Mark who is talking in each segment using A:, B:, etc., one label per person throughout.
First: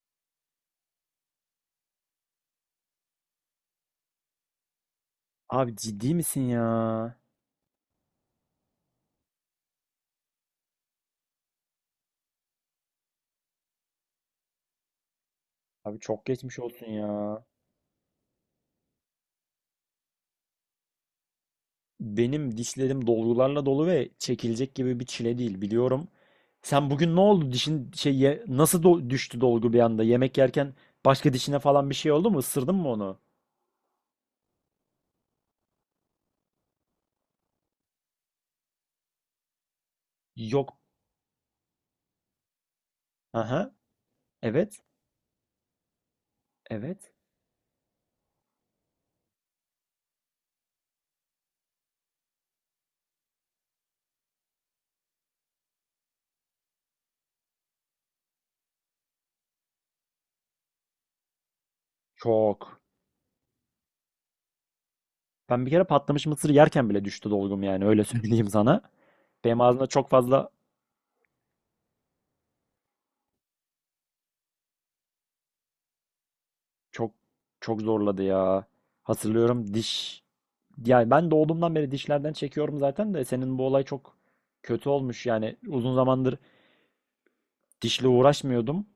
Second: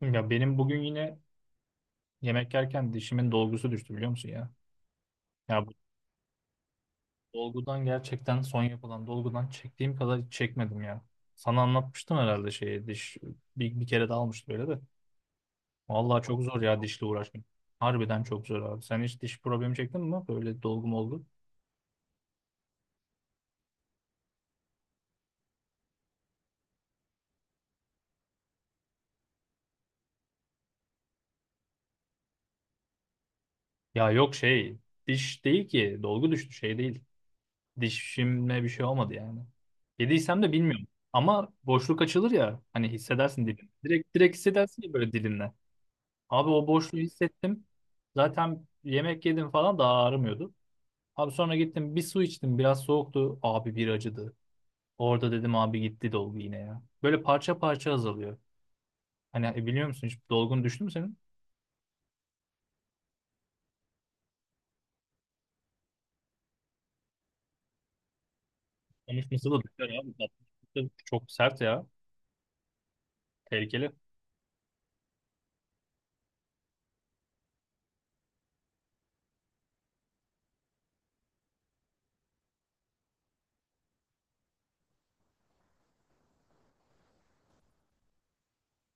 A: Ya benim bugün yine yemek yerken dişimin dolgusu düştü biliyor musun ya? Ya bu
B: Abi ciddi misin ya?
A: dolgudan gerçekten son yapılan dolgudan çektiğim kadar çekmedim ya. Sana anlatmıştım herhalde şeyi diş bir kere de almıştı böyle de.
B: Abi
A: Vallahi
B: çok
A: çok
B: geçmiş
A: zor ya
B: olsun
A: dişle
B: ya.
A: uğraşmak. Harbiden çok zor abi. Sen hiç diş problemi çektin mi? Böyle dolgum oldu.
B: Benim dişlerim dolgularla dolu ve çekilecek gibi bir çile değil biliyorum. Sen bugün ne oldu? Dişin nasıl düştü dolgu bir anda? Yemek yerken başka dişine falan bir şey oldu mu? Isırdın mı onu?
A: Ya yok şey diş değil ki dolgu düştü şey değil. Dişimle bir şey olmadı yani. Yediysem de
B: Yok.
A: bilmiyorum. Ama boşluk açılır ya hani hissedersin dilin.
B: Aha.
A: Direkt direkt
B: Evet.
A: hissedersin ya böyle dilinle. Abi o boşluğu
B: Evet.
A: hissettim. Zaten yemek yedim falan daha ağrımıyordu. Abi sonra gittim bir su içtim. Biraz soğuktu. Abi bir acıdı. Orada dedim abi gitti dolgu yine ya. Böyle parça parça azalıyor. Hani biliyor musun hiç dolgun düştü mü senin?
B: Çok. Ben bir kere patlamış mısır yerken bile düştü dolgum yani öyle söyleyeyim sana.
A: Konuşması da
B: Benim ağzımda
A: düşer
B: çok
A: abi.
B: fazla,
A: Tatlı. Çok sert ya. Tehlikeli.
B: çok çok zorladı ya. Hatırlıyorum diş. Yani ben doğduğumdan beri dişlerden çekiyorum zaten de senin bu olay çok kötü olmuş. Yani uzun zamandır dişle uğraşmıyordum.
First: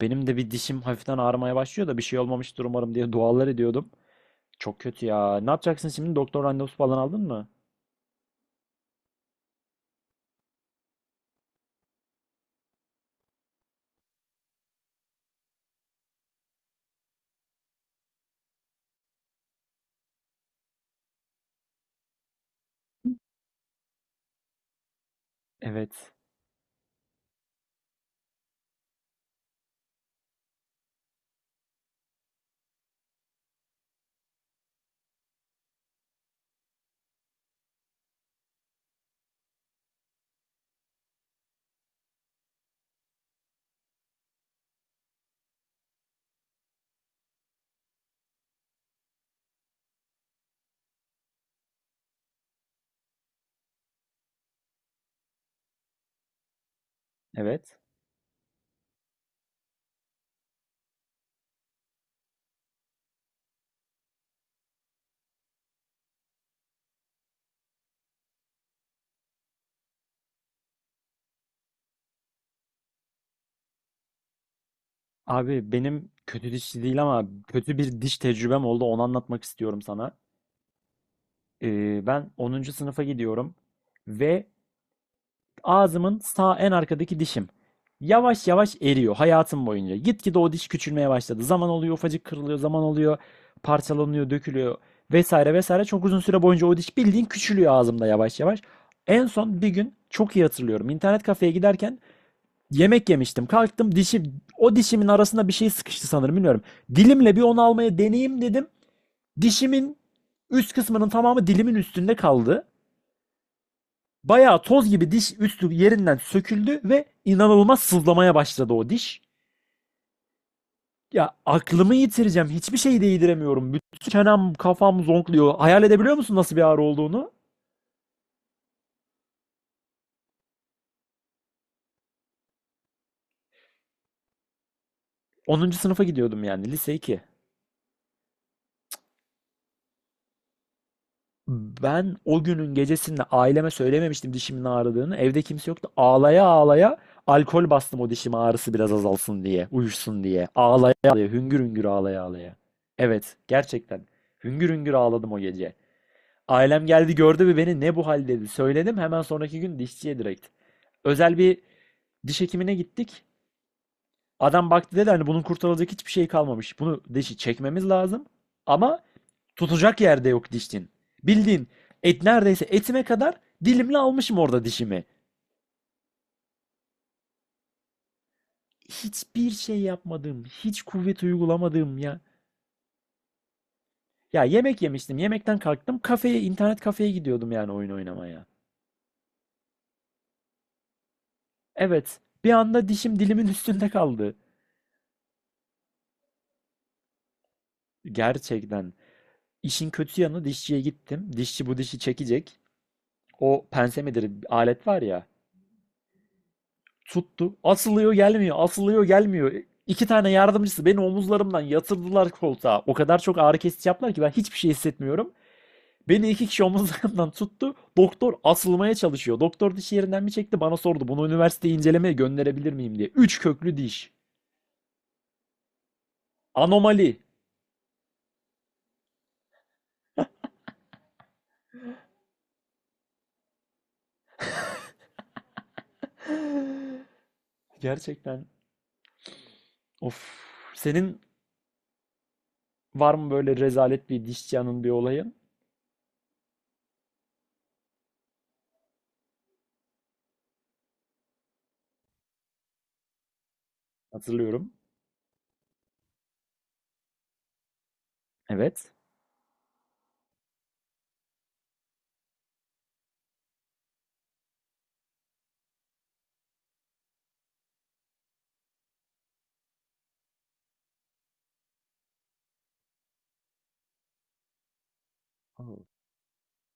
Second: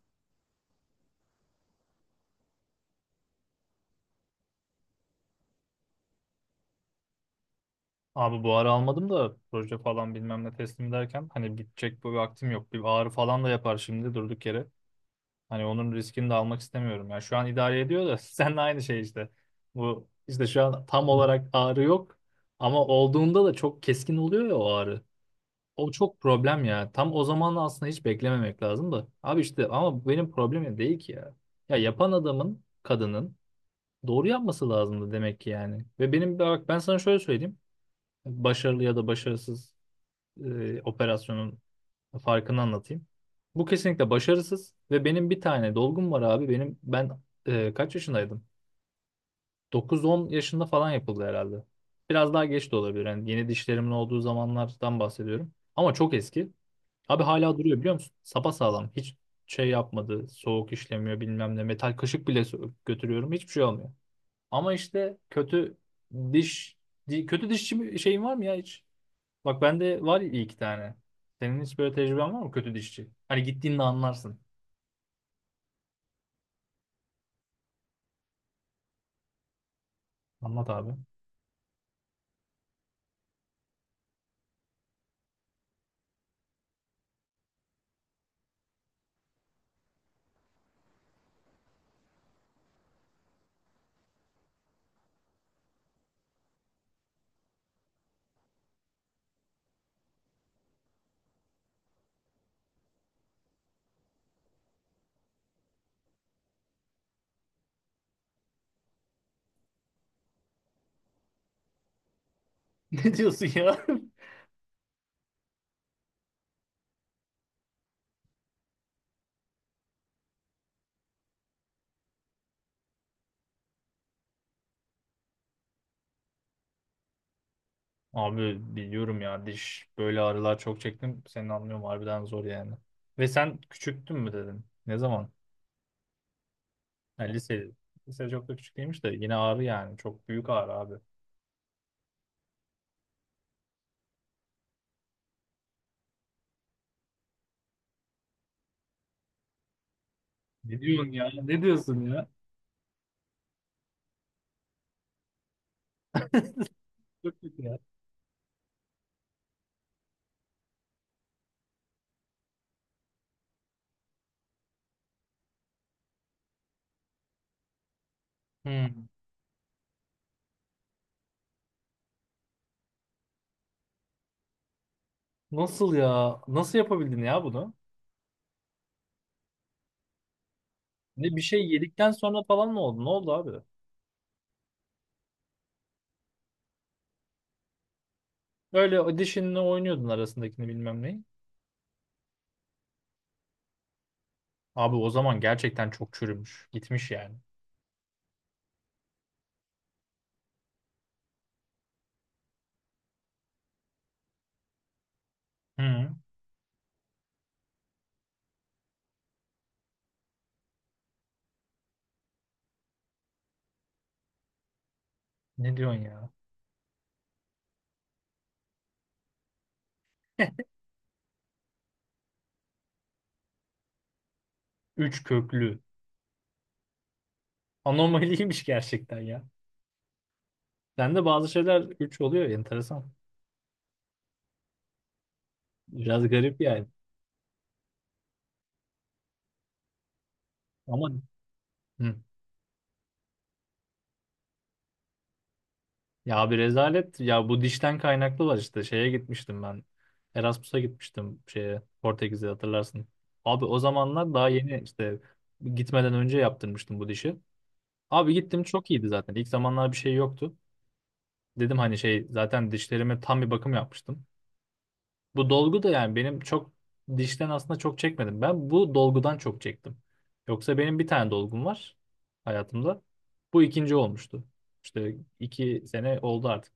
B: Benim de bir dişim hafiften ağrımaya başlıyor da bir şey olmamıştır umarım diye dualar ediyordum. Çok kötü ya. Ne yapacaksın şimdi? Doktor randevusu falan aldın mı?
A: Abi bu ara almadım da proje falan bilmem ne teslim ederken hani bitecek bu vaktim yok. Bir ağrı falan da yapar şimdi durduk yere. Hani onun riskini de almak istemiyorum. Yani şu an idare ediyor da seninle aynı şey işte. Bu işte şu an tam olarak ağrı yok ama olduğunda da çok keskin oluyor ya o ağrı. O
B: Evet.
A: çok problem ya. Tam o zaman aslında hiç beklememek lazım da. Abi işte ama bu benim problemim değil ki ya. Ya yapan adamın, kadının doğru yapması lazımdı demek ki yani. Ve benim bak ben sana şöyle söyleyeyim. Başarılı ya da başarısız operasyonun farkını anlatayım. Bu kesinlikle başarısız ve benim bir tane dolgum var abi. Ben kaç yaşındaydım? 9-10 yaşında falan yapıldı herhalde. Biraz daha geç de olabilir. Yani yeni dişlerimin olduğu zamanlardan bahsediyorum. Ama çok eski. Abi hala
B: Evet.
A: duruyor biliyor musun? Sapasağlam. Hiç şey yapmadı. Soğuk işlemiyor bilmem ne. Metal kaşık bile götürüyorum. Hiçbir şey olmuyor. Ama işte diş kötü dişçi şeyin var mı ya hiç? Bak bende var iyi iki tane. Senin hiç böyle tecrüben var mı kötü dişçi? Hani gittiğinde anlarsın.
B: Abi benim kötü dişçi değil ama kötü bir diş tecrübem oldu. Onu anlatmak istiyorum sana.
A: Anlat abi.
B: Ben onuncu sınıfa gidiyorum ve ağzımın sağ en arkadaki dişim yavaş yavaş eriyor hayatım boyunca. Gitgide o diş küçülmeye başladı. Zaman oluyor, ufacık kırılıyor, zaman oluyor, parçalanıyor, dökülüyor, vesaire vesaire. Çok uzun süre boyunca o diş bildiğin küçülüyor ağzımda yavaş yavaş. En son bir gün çok iyi hatırlıyorum. İnternet kafeye giderken yemek yemiştim. Kalktım, dişi, o dişimin arasında bir şey sıkıştı sanırım, bilmiyorum. Dilimle bir onu almaya deneyeyim dedim. Dişimin üst kısmının tamamı dilimin üstünde kaldı.
A: Ne diyorsun ya?
B: Bayağı toz gibi diş üstü yerinden söküldü ve inanılmaz sızlamaya başladı o diş. Ya aklımı yitireceğim. Hiçbir şeyi değdiremiyorum. Bütün çenem, kafam zonkluyor. Hayal edebiliyor musun nasıl bir ağrı olduğunu?
A: Abi biliyorum ya diş böyle ağrılar çok çektim. Seni anlıyorum harbiden zor yani. Ve sen küçüktün mü dedin? Ne zaman?
B: Onuncu sınıfa gidiyordum, yani lise 2.
A: Ha, lise. Lise çok da küçük değilmiş de yine ağrı yani. Çok büyük ağrı abi.
B: Ben o günün gecesinde aileme söylememiştim dişimin ağrıdığını. Evde kimse yoktu. Ağlaya ağlaya alkol bastım o dişime, ağrısı biraz azalsın diye, uyuşsun diye.
A: Ne
B: Ağlaya
A: diyorsun
B: ağlaya,
A: ya?
B: hüngür
A: Ne
B: hüngür
A: diyorsun
B: ağlaya
A: ya?
B: ağlaya. Evet, gerçekten. Hüngür hüngür ağladım o gece. Ailem geldi
A: Çok
B: gördü ve
A: kötü ya.
B: beni ne bu hal dedi. Söyledim hemen sonraki gün dişçiye direkt. Özel bir diş hekimine gittik. Adam baktı, dedi hani bunun kurtarılacak hiçbir şey kalmamış, bunu dişi çekmemiz lazım. Ama
A: Hmm.
B: tutacak yerde yok dişin. Bildiğin et, neredeyse etime kadar dilimle almışım orada dişimi.
A: Nasıl ya? Nasıl yapabildin ya bunu?
B: Hiçbir şey yapmadım. Hiç kuvvet
A: Ne bir şey
B: uygulamadım
A: yedikten
B: ya.
A: sonra falan mı oldu? Ne oldu abi?
B: Ya yemek yemiştim. Yemekten kalktım. Kafeye, internet kafeye gidiyordum, yani oyun oynamaya.
A: Öyle audition'la oynuyordun arasındakini bilmem neyi.
B: Evet. Bir anda dişim dilimin üstünde kaldı.
A: Abi o zaman gerçekten çok çürümüş. Gitmiş yani.
B: Gerçekten. İşin kötü yanı, dişçiye gittim. Dişçi bu dişi çekecek. O pense midir alet var ya.
A: Hı.
B: Tuttu. Asılıyor gelmiyor. Asılıyor gelmiyor. İki tane yardımcısı beni omuzlarımdan yatırdılar koltuğa. O kadar çok ağrı kesici yaptılar ki ben hiçbir şey hissetmiyorum.
A: Ne diyorsun
B: Beni
A: ya?
B: iki kişi omuzlarımdan tuttu. Doktor asılmaya çalışıyor. Doktor dişi yerinden mi çekti? Bana sordu, bunu üniversiteye incelemeye gönderebilir miyim diye. Üç köklü diş.
A: 3 köklü.
B: Anomali.
A: Anomaliymiş gerçekten ya. Sende bazı şeyler üç oluyor. Enteresan. Biraz garip yani.
B: Gerçekten. Of.
A: Ama
B: Senin
A: hı.
B: var mı böyle rezalet bir dişçi anın, bir olayı?
A: Ya bir rezalet. Ya bu dişten kaynaklı var işte. Şeye gitmiştim ben. Erasmus'a gitmiştim şeye. Portekiz'e hatırlarsın. Abi o zamanlar daha
B: Hatırlıyorum.
A: yeni işte gitmeden önce yaptırmıştım bu dişi. Abi gittim çok
B: Evet.
A: iyiydi zaten. İlk zamanlar bir şey yoktu. Dedim hani şey zaten dişlerime tam bir bakım yapmıştım. Bu dolgu da yani benim çok dişten aslında çok çekmedim. Ben bu dolgudan çok çektim. Yoksa benim bir tane dolgum var hayatımda. Bu ikinci olmuştu. İşte iki
B: Oo.
A: sene oldu artık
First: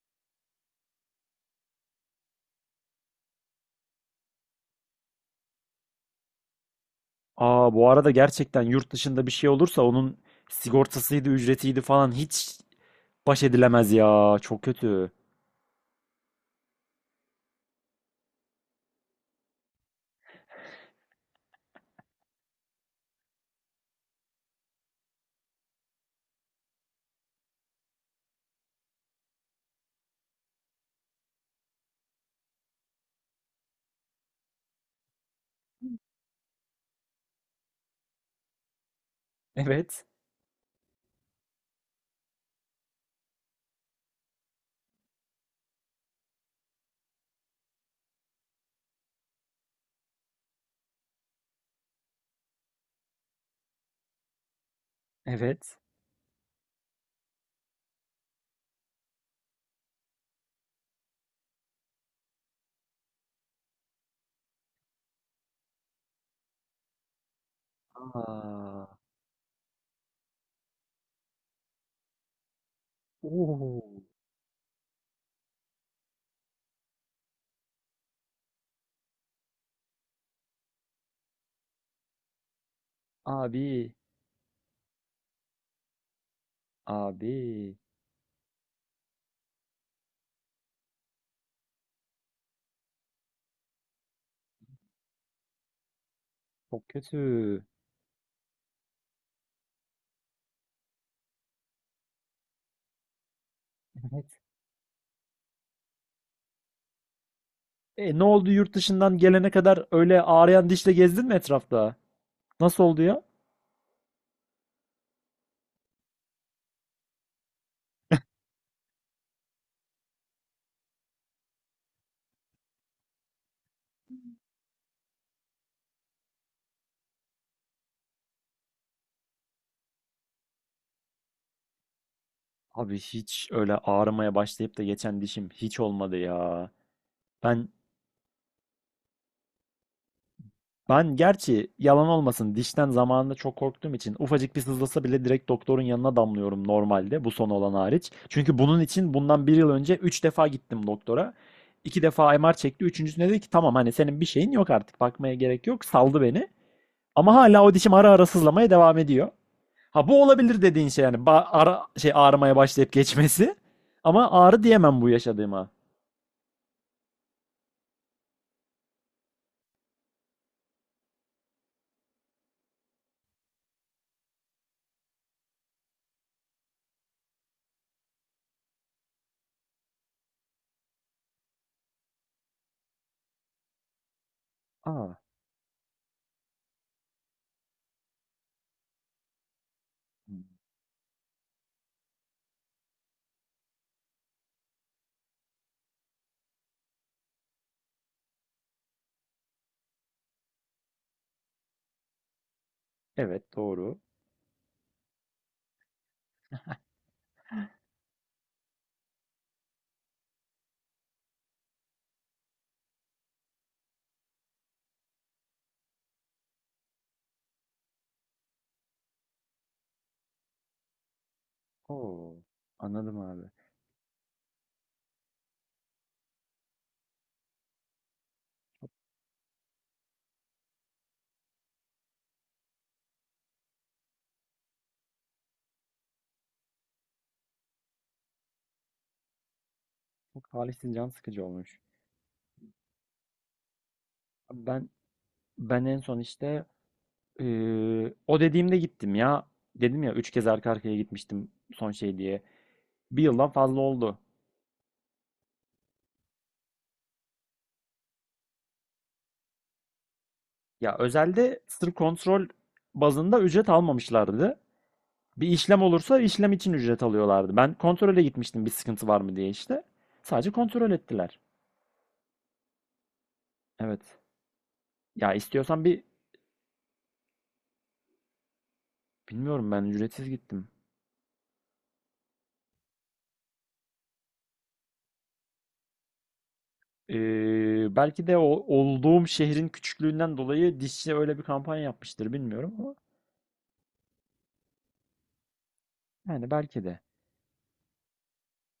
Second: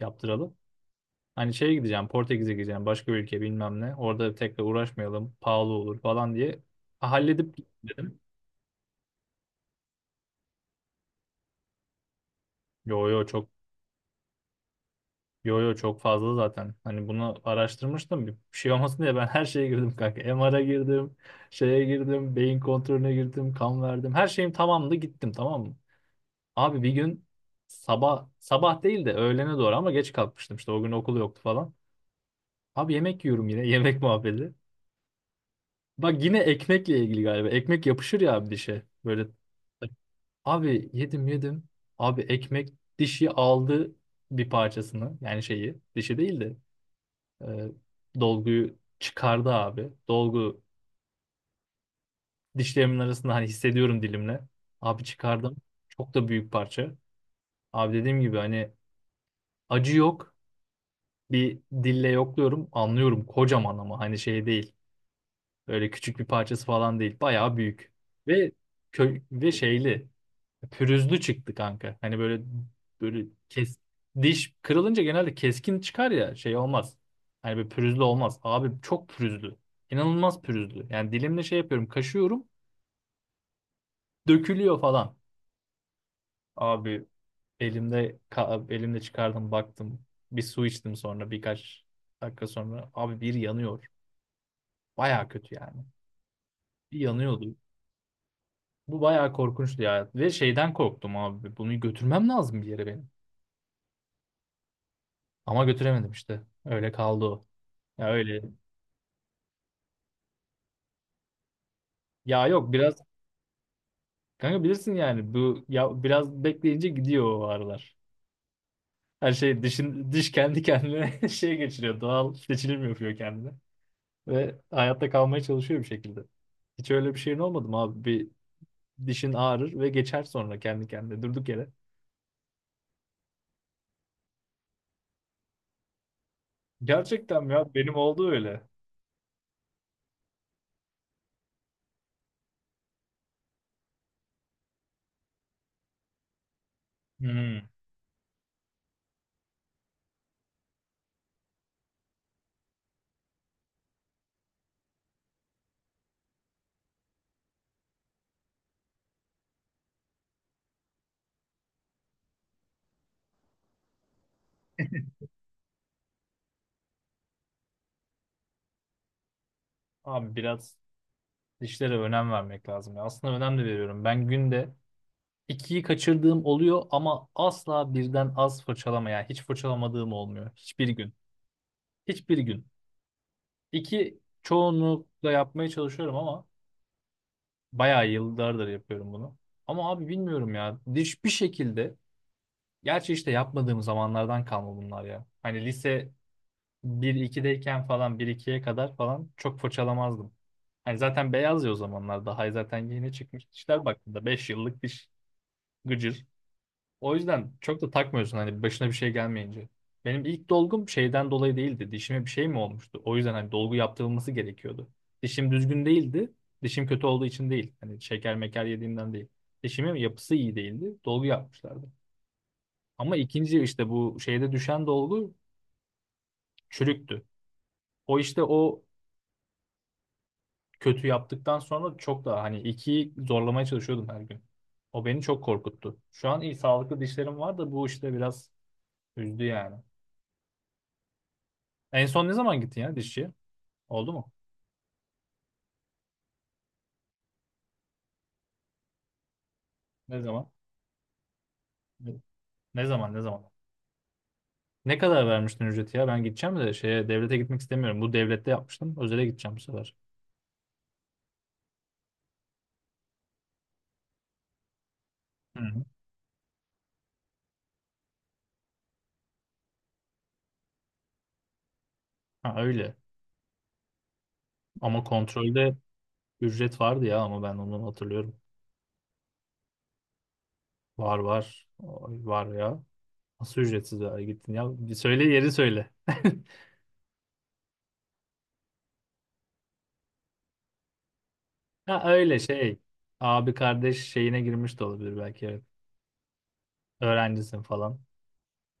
A: yaptıralı. Hani şeye gideceğim Portekiz'e gideceğim başka bir ülke bilmem ne. Orada tekrar uğraşmayalım pahalı olur falan diye. Ha, halledip
B: Aa, bu arada
A: dedim.
B: gerçekten yurt dışında bir şey olursa onun sigortasıydı, ücretiydi falan, hiç
A: Yo yo
B: baş
A: çok
B: edilemez ya. Çok kötü.
A: Yo yo çok fazla zaten. Hani bunu araştırmıştım. Bir şey olmasın diye ben her şeye girdim kanka. MR'a girdim, şeye girdim, beyin kontrolüne girdim, kan verdim. Her şeyim tamamdı gittim tamam mı? Abi bir gün sabah sabah değil de öğlene doğru ama geç kalkmıştım. İşte o gün okul yoktu falan. Abi yemek yiyorum yine yemek muhabbeti. Bak yine ekmekle ilgili galiba. Ekmek yapışır ya abi dişe. Böyle
B: Evet.
A: abi yedim yedim. Abi ekmek dişi aldı bir parçasını yani şeyi dişi değil de E, dolguyu çıkardı abi. Dolgu dişlerimin arasında hani hissediyorum dilimle. Abi çıkardım.
B: Evet.
A: Çok da büyük parça. Abi dediğim gibi hani acı yok. Bir dille yokluyorum. Anlıyorum kocaman ama hani şey değil. Böyle küçük bir parçası falan değil. Bayağı büyük. Ve
B: Aa.
A: kö ve şeyli. Pürüzlü çıktı kanka. Hani böyle böyle kes
B: Oo.
A: diş kırılınca genelde keskin çıkar ya şey olmaz. Hani böyle pürüzlü olmaz. Abi çok pürüzlü. İnanılmaz pürüzlü. Yani dilimle şey yapıyorum, kaşıyorum,
B: Abi.
A: dökülüyor falan. Abi
B: Abi.
A: elimde çıkardım baktım. Bir su içtim sonra birkaç dakika sonra abi bir yanıyor. Baya kötü yani.
B: Çok
A: Bir yanıyordu.
B: kötü.
A: Bu bayağı korkunçtu ya. Ve şeyden korktum abi. Bunu götürmem lazım bir yere benim.
B: Evet.
A: Ama götüremedim işte. Öyle kaldı o. Ya
B: E ne
A: öyle
B: oldu, yurt dışından gelene kadar öyle ağrıyan dişle gezdin mi etrafta?
A: ya yok
B: Nasıl
A: biraz
B: oldu ya?
A: kanka bilirsin yani bu ya biraz bekleyince gidiyor o ağrılar. Her şey dişin diş kendi kendine şey geçiriyor. Doğal seçilim yapıyor kendine ve hayatta kalmaya çalışıyor bir şekilde. Hiç öyle bir şeyin olmadı mı abi? Bir dişin ağrır ve geçer sonra kendi kendine durduk yere.
B: Abi hiç öyle ağrımaya başlayıp da geçen dişim hiç olmadı ya.
A: Gerçekten mi
B: Ben
A: ya benim oldu öyle.
B: Ben gerçi, yalan olmasın, dişten zamanında çok korktuğum için ufacık bir sızlasa bile direkt doktorun yanına damlıyorum normalde, bu son
A: Hmm.
B: olan hariç. Çünkü bunun için bundan bir yıl önce 3 defa gittim doktora. İki defa MR çekti. Üçüncüsünde dedi ki tamam, hani senin bir şeyin yok artık, bakmaya gerek yok. Saldı beni. Ama hala o dişim ara ara sızlamaya devam ediyor. Ha, bu olabilir dediğin şey, yani ara şey ağrımaya başlayıp geçmesi. Ama ağrı diyemem bu yaşadığıma.
A: Abi biraz dişlere önem vermek lazım ya. Aslında önem de veriyorum. Ben günde ikiyi kaçırdığım oluyor ama asla birden az fırçalama yani hiç fırçalamadığım olmuyor. Hiçbir gün. Hiçbir gün. İki
B: Aa,
A: çoğunlukla yapmaya çalışıyorum ama bayağı yıllardır yapıyorum bunu. Ama abi bilmiyorum ya. Diş bir şekilde gerçi işte yapmadığım zamanlardan kalma bunlar ya. Hani lise 1-2'deyken falan bir ikiye kadar falan çok fırçalamazdım. Hani zaten beyaz ya o zamanlar daha zaten yeni çıkmış
B: evet,
A: dişler
B: doğru.
A: baktığında 5 yıllık diş gıcır. O yüzden çok da takmıyorsun hani başına bir şey gelmeyince. Benim ilk dolgum şeyden dolayı değildi. Dişime bir şey mi olmuştu? O yüzden hani dolgu yaptırılması gerekiyordu. Dişim düzgün değildi. Dişim kötü olduğu için değil. Hani şeker meker yediğimden değil. Dişimin yapısı iyi değildi. Dolgu yapmışlardı.
B: Oo,
A: Ama
B: anladım abi.
A: ikinci işte bu şeyde düşen dolgu çürüktü. O işte o kötü yaptıktan sonra çok daha hani ikiyi zorlamaya çalışıyordum her gün. O beni çok korkuttu. Şu an iyi sağlıklı dişlerim var da bu işte biraz üzdü yani.
B: Çok talihsiz, can sıkıcı olmuş.
A: En son ne zaman gittin ya dişçiye? Oldu mu?
B: Ben ben en son işte, o dediğimde gittim ya. Dedim ya,
A: Ne
B: üç kez
A: zaman?
B: arka arkaya gitmiştim son
A: Ne
B: şey diye.
A: ne zaman ne
B: Bir
A: zaman?
B: yıldan fazla oldu.
A: Ne kadar vermiştin ücreti ya? Ben gideceğim de şeye devlete gitmek istemiyorum. Bu devlette yapmıştım. Özele gideceğim bu sefer.
B: Ya özelde sırf kontrol bazında ücret almamışlardı. Bir
A: Hı
B: işlem
A: hı.
B: olursa işlem için ücret alıyorlardı. Ben kontrole gitmiştim, bir sıkıntı var mı diye işte. Sadece kontrol ettiler.
A: Ha öyle.
B: Evet.
A: Ama
B: Ya
A: kontrolde
B: istiyorsan bir,
A: ücret vardı ya ama ben onu hatırlıyorum.
B: bilmiyorum, ben ücretsiz gittim.
A: Var var. Ay, var ya. Nasıl ücretsiz ya gittin ya? Bir söyle yeri söyle.
B: Belki de o olduğum şehrin küçüklüğünden dolayı dişçi öyle bir kampanya
A: Ha
B: yapmıştır,
A: öyle
B: bilmiyorum,
A: şey.
B: ama
A: Abi kardeş şeyine girmiş de olabilir belki. Evet.
B: yani belki de.
A: Öğrencisin falan.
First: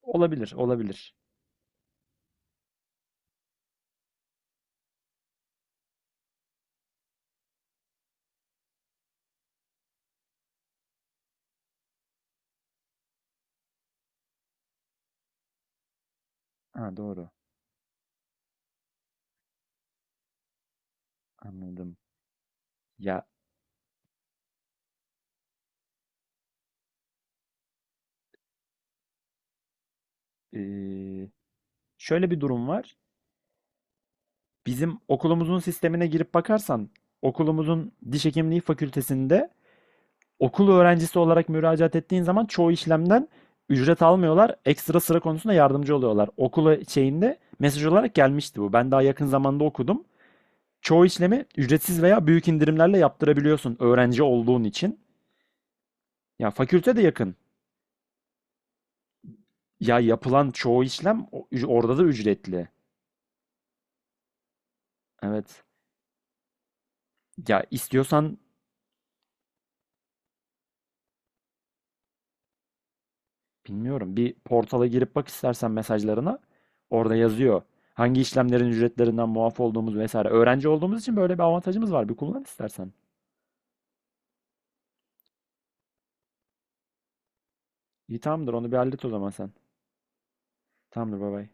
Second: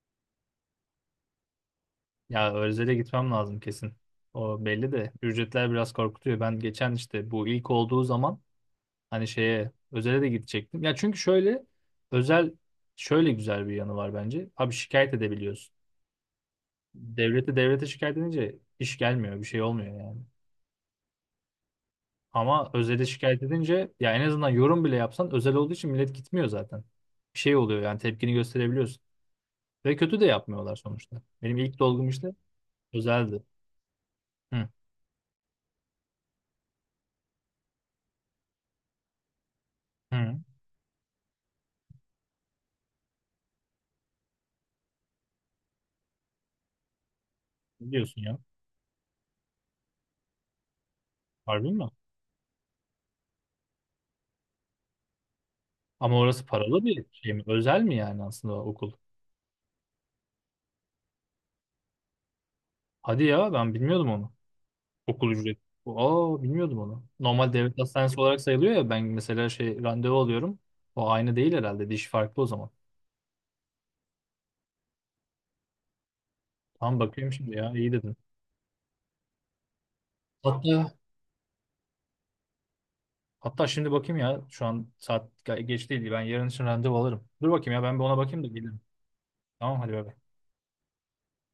B: Olabilir, olabilir.
A: Ya Özel'e gitmem lazım kesin. O belli de ücretler biraz korkutuyor. Ben geçen işte bu ilk olduğu zaman hani şeye Özel'e de gidecektim. Ya çünkü şöyle Özel şöyle güzel bir yanı var bence. Abi şikayet edebiliyorsun.
B: Ha, doğru.
A: Devlete devlete şikayet edince iş gelmiyor, bir şey olmuyor yani.
B: Anladım.
A: Ama Özel'e
B: Ya,
A: şikayet edince ya en azından yorum bile yapsan Özel olduğu için millet gitmiyor zaten. Bir şey oluyor yani tepkini gösterebiliyorsun. Ve kötü de yapmıyorlar sonuçta.
B: eee,
A: Benim ilk dolgum işte
B: şöyle bir durum var.
A: Özel'di. Hı,
B: Bizim okulumuzun sistemine girip bakarsan, okulumuzun diş hekimliği fakültesinde
A: hı.
B: okul öğrencisi olarak müracaat ettiğin zaman çoğu işlemden ücret almıyorlar. Ekstra sıra konusunda yardımcı oluyorlar. Okula şeyinde mesaj
A: Ne
B: olarak
A: diyorsun ya?
B: gelmişti bu. Ben daha yakın zamanda okudum. Çoğu işlemi
A: Harbi mi?
B: ücretsiz veya büyük indirimlerle yaptırabiliyorsun öğrenci olduğun için.
A: Ama orası
B: Ya
A: paralı
B: fakülte de
A: bir şey
B: yakın.
A: mi? Özel mi yani aslında o okul?
B: Ya yapılan çoğu işlem, orada da ücretli.
A: Hadi ya ben bilmiyordum onu. Okul ücreti.
B: Evet.
A: Aa bilmiyordum onu. Normal
B: Ya
A: devlet hastanesi
B: istiyorsan,
A: olarak sayılıyor ya ben mesela şey randevu alıyorum. O aynı değil herhalde. Diş farklı o zaman.
B: bilmiyorum, bir portala girip bak istersen mesajlarına.
A: Tamam
B: Orada
A: bakıyorum şimdi
B: yazıyor.
A: ya iyi dedin.
B: Hangi işlemlerin ücretlerinden muaf olduğumuz vesaire. Öğrenci
A: Hatta
B: olduğumuz için böyle bir avantajımız var. Bir kullan istersen.
A: hatta şimdi bakayım ya şu an saat geç değil. Ben yarın için randevu alırım. Dur bakayım ya ben bir ona
B: İyi,
A: bakayım da
B: tamamdır, onu bir
A: gelirim.
B: hallet o zaman sen.
A: Tamam hadi bay bay.
B: Tamamdır, bay bay.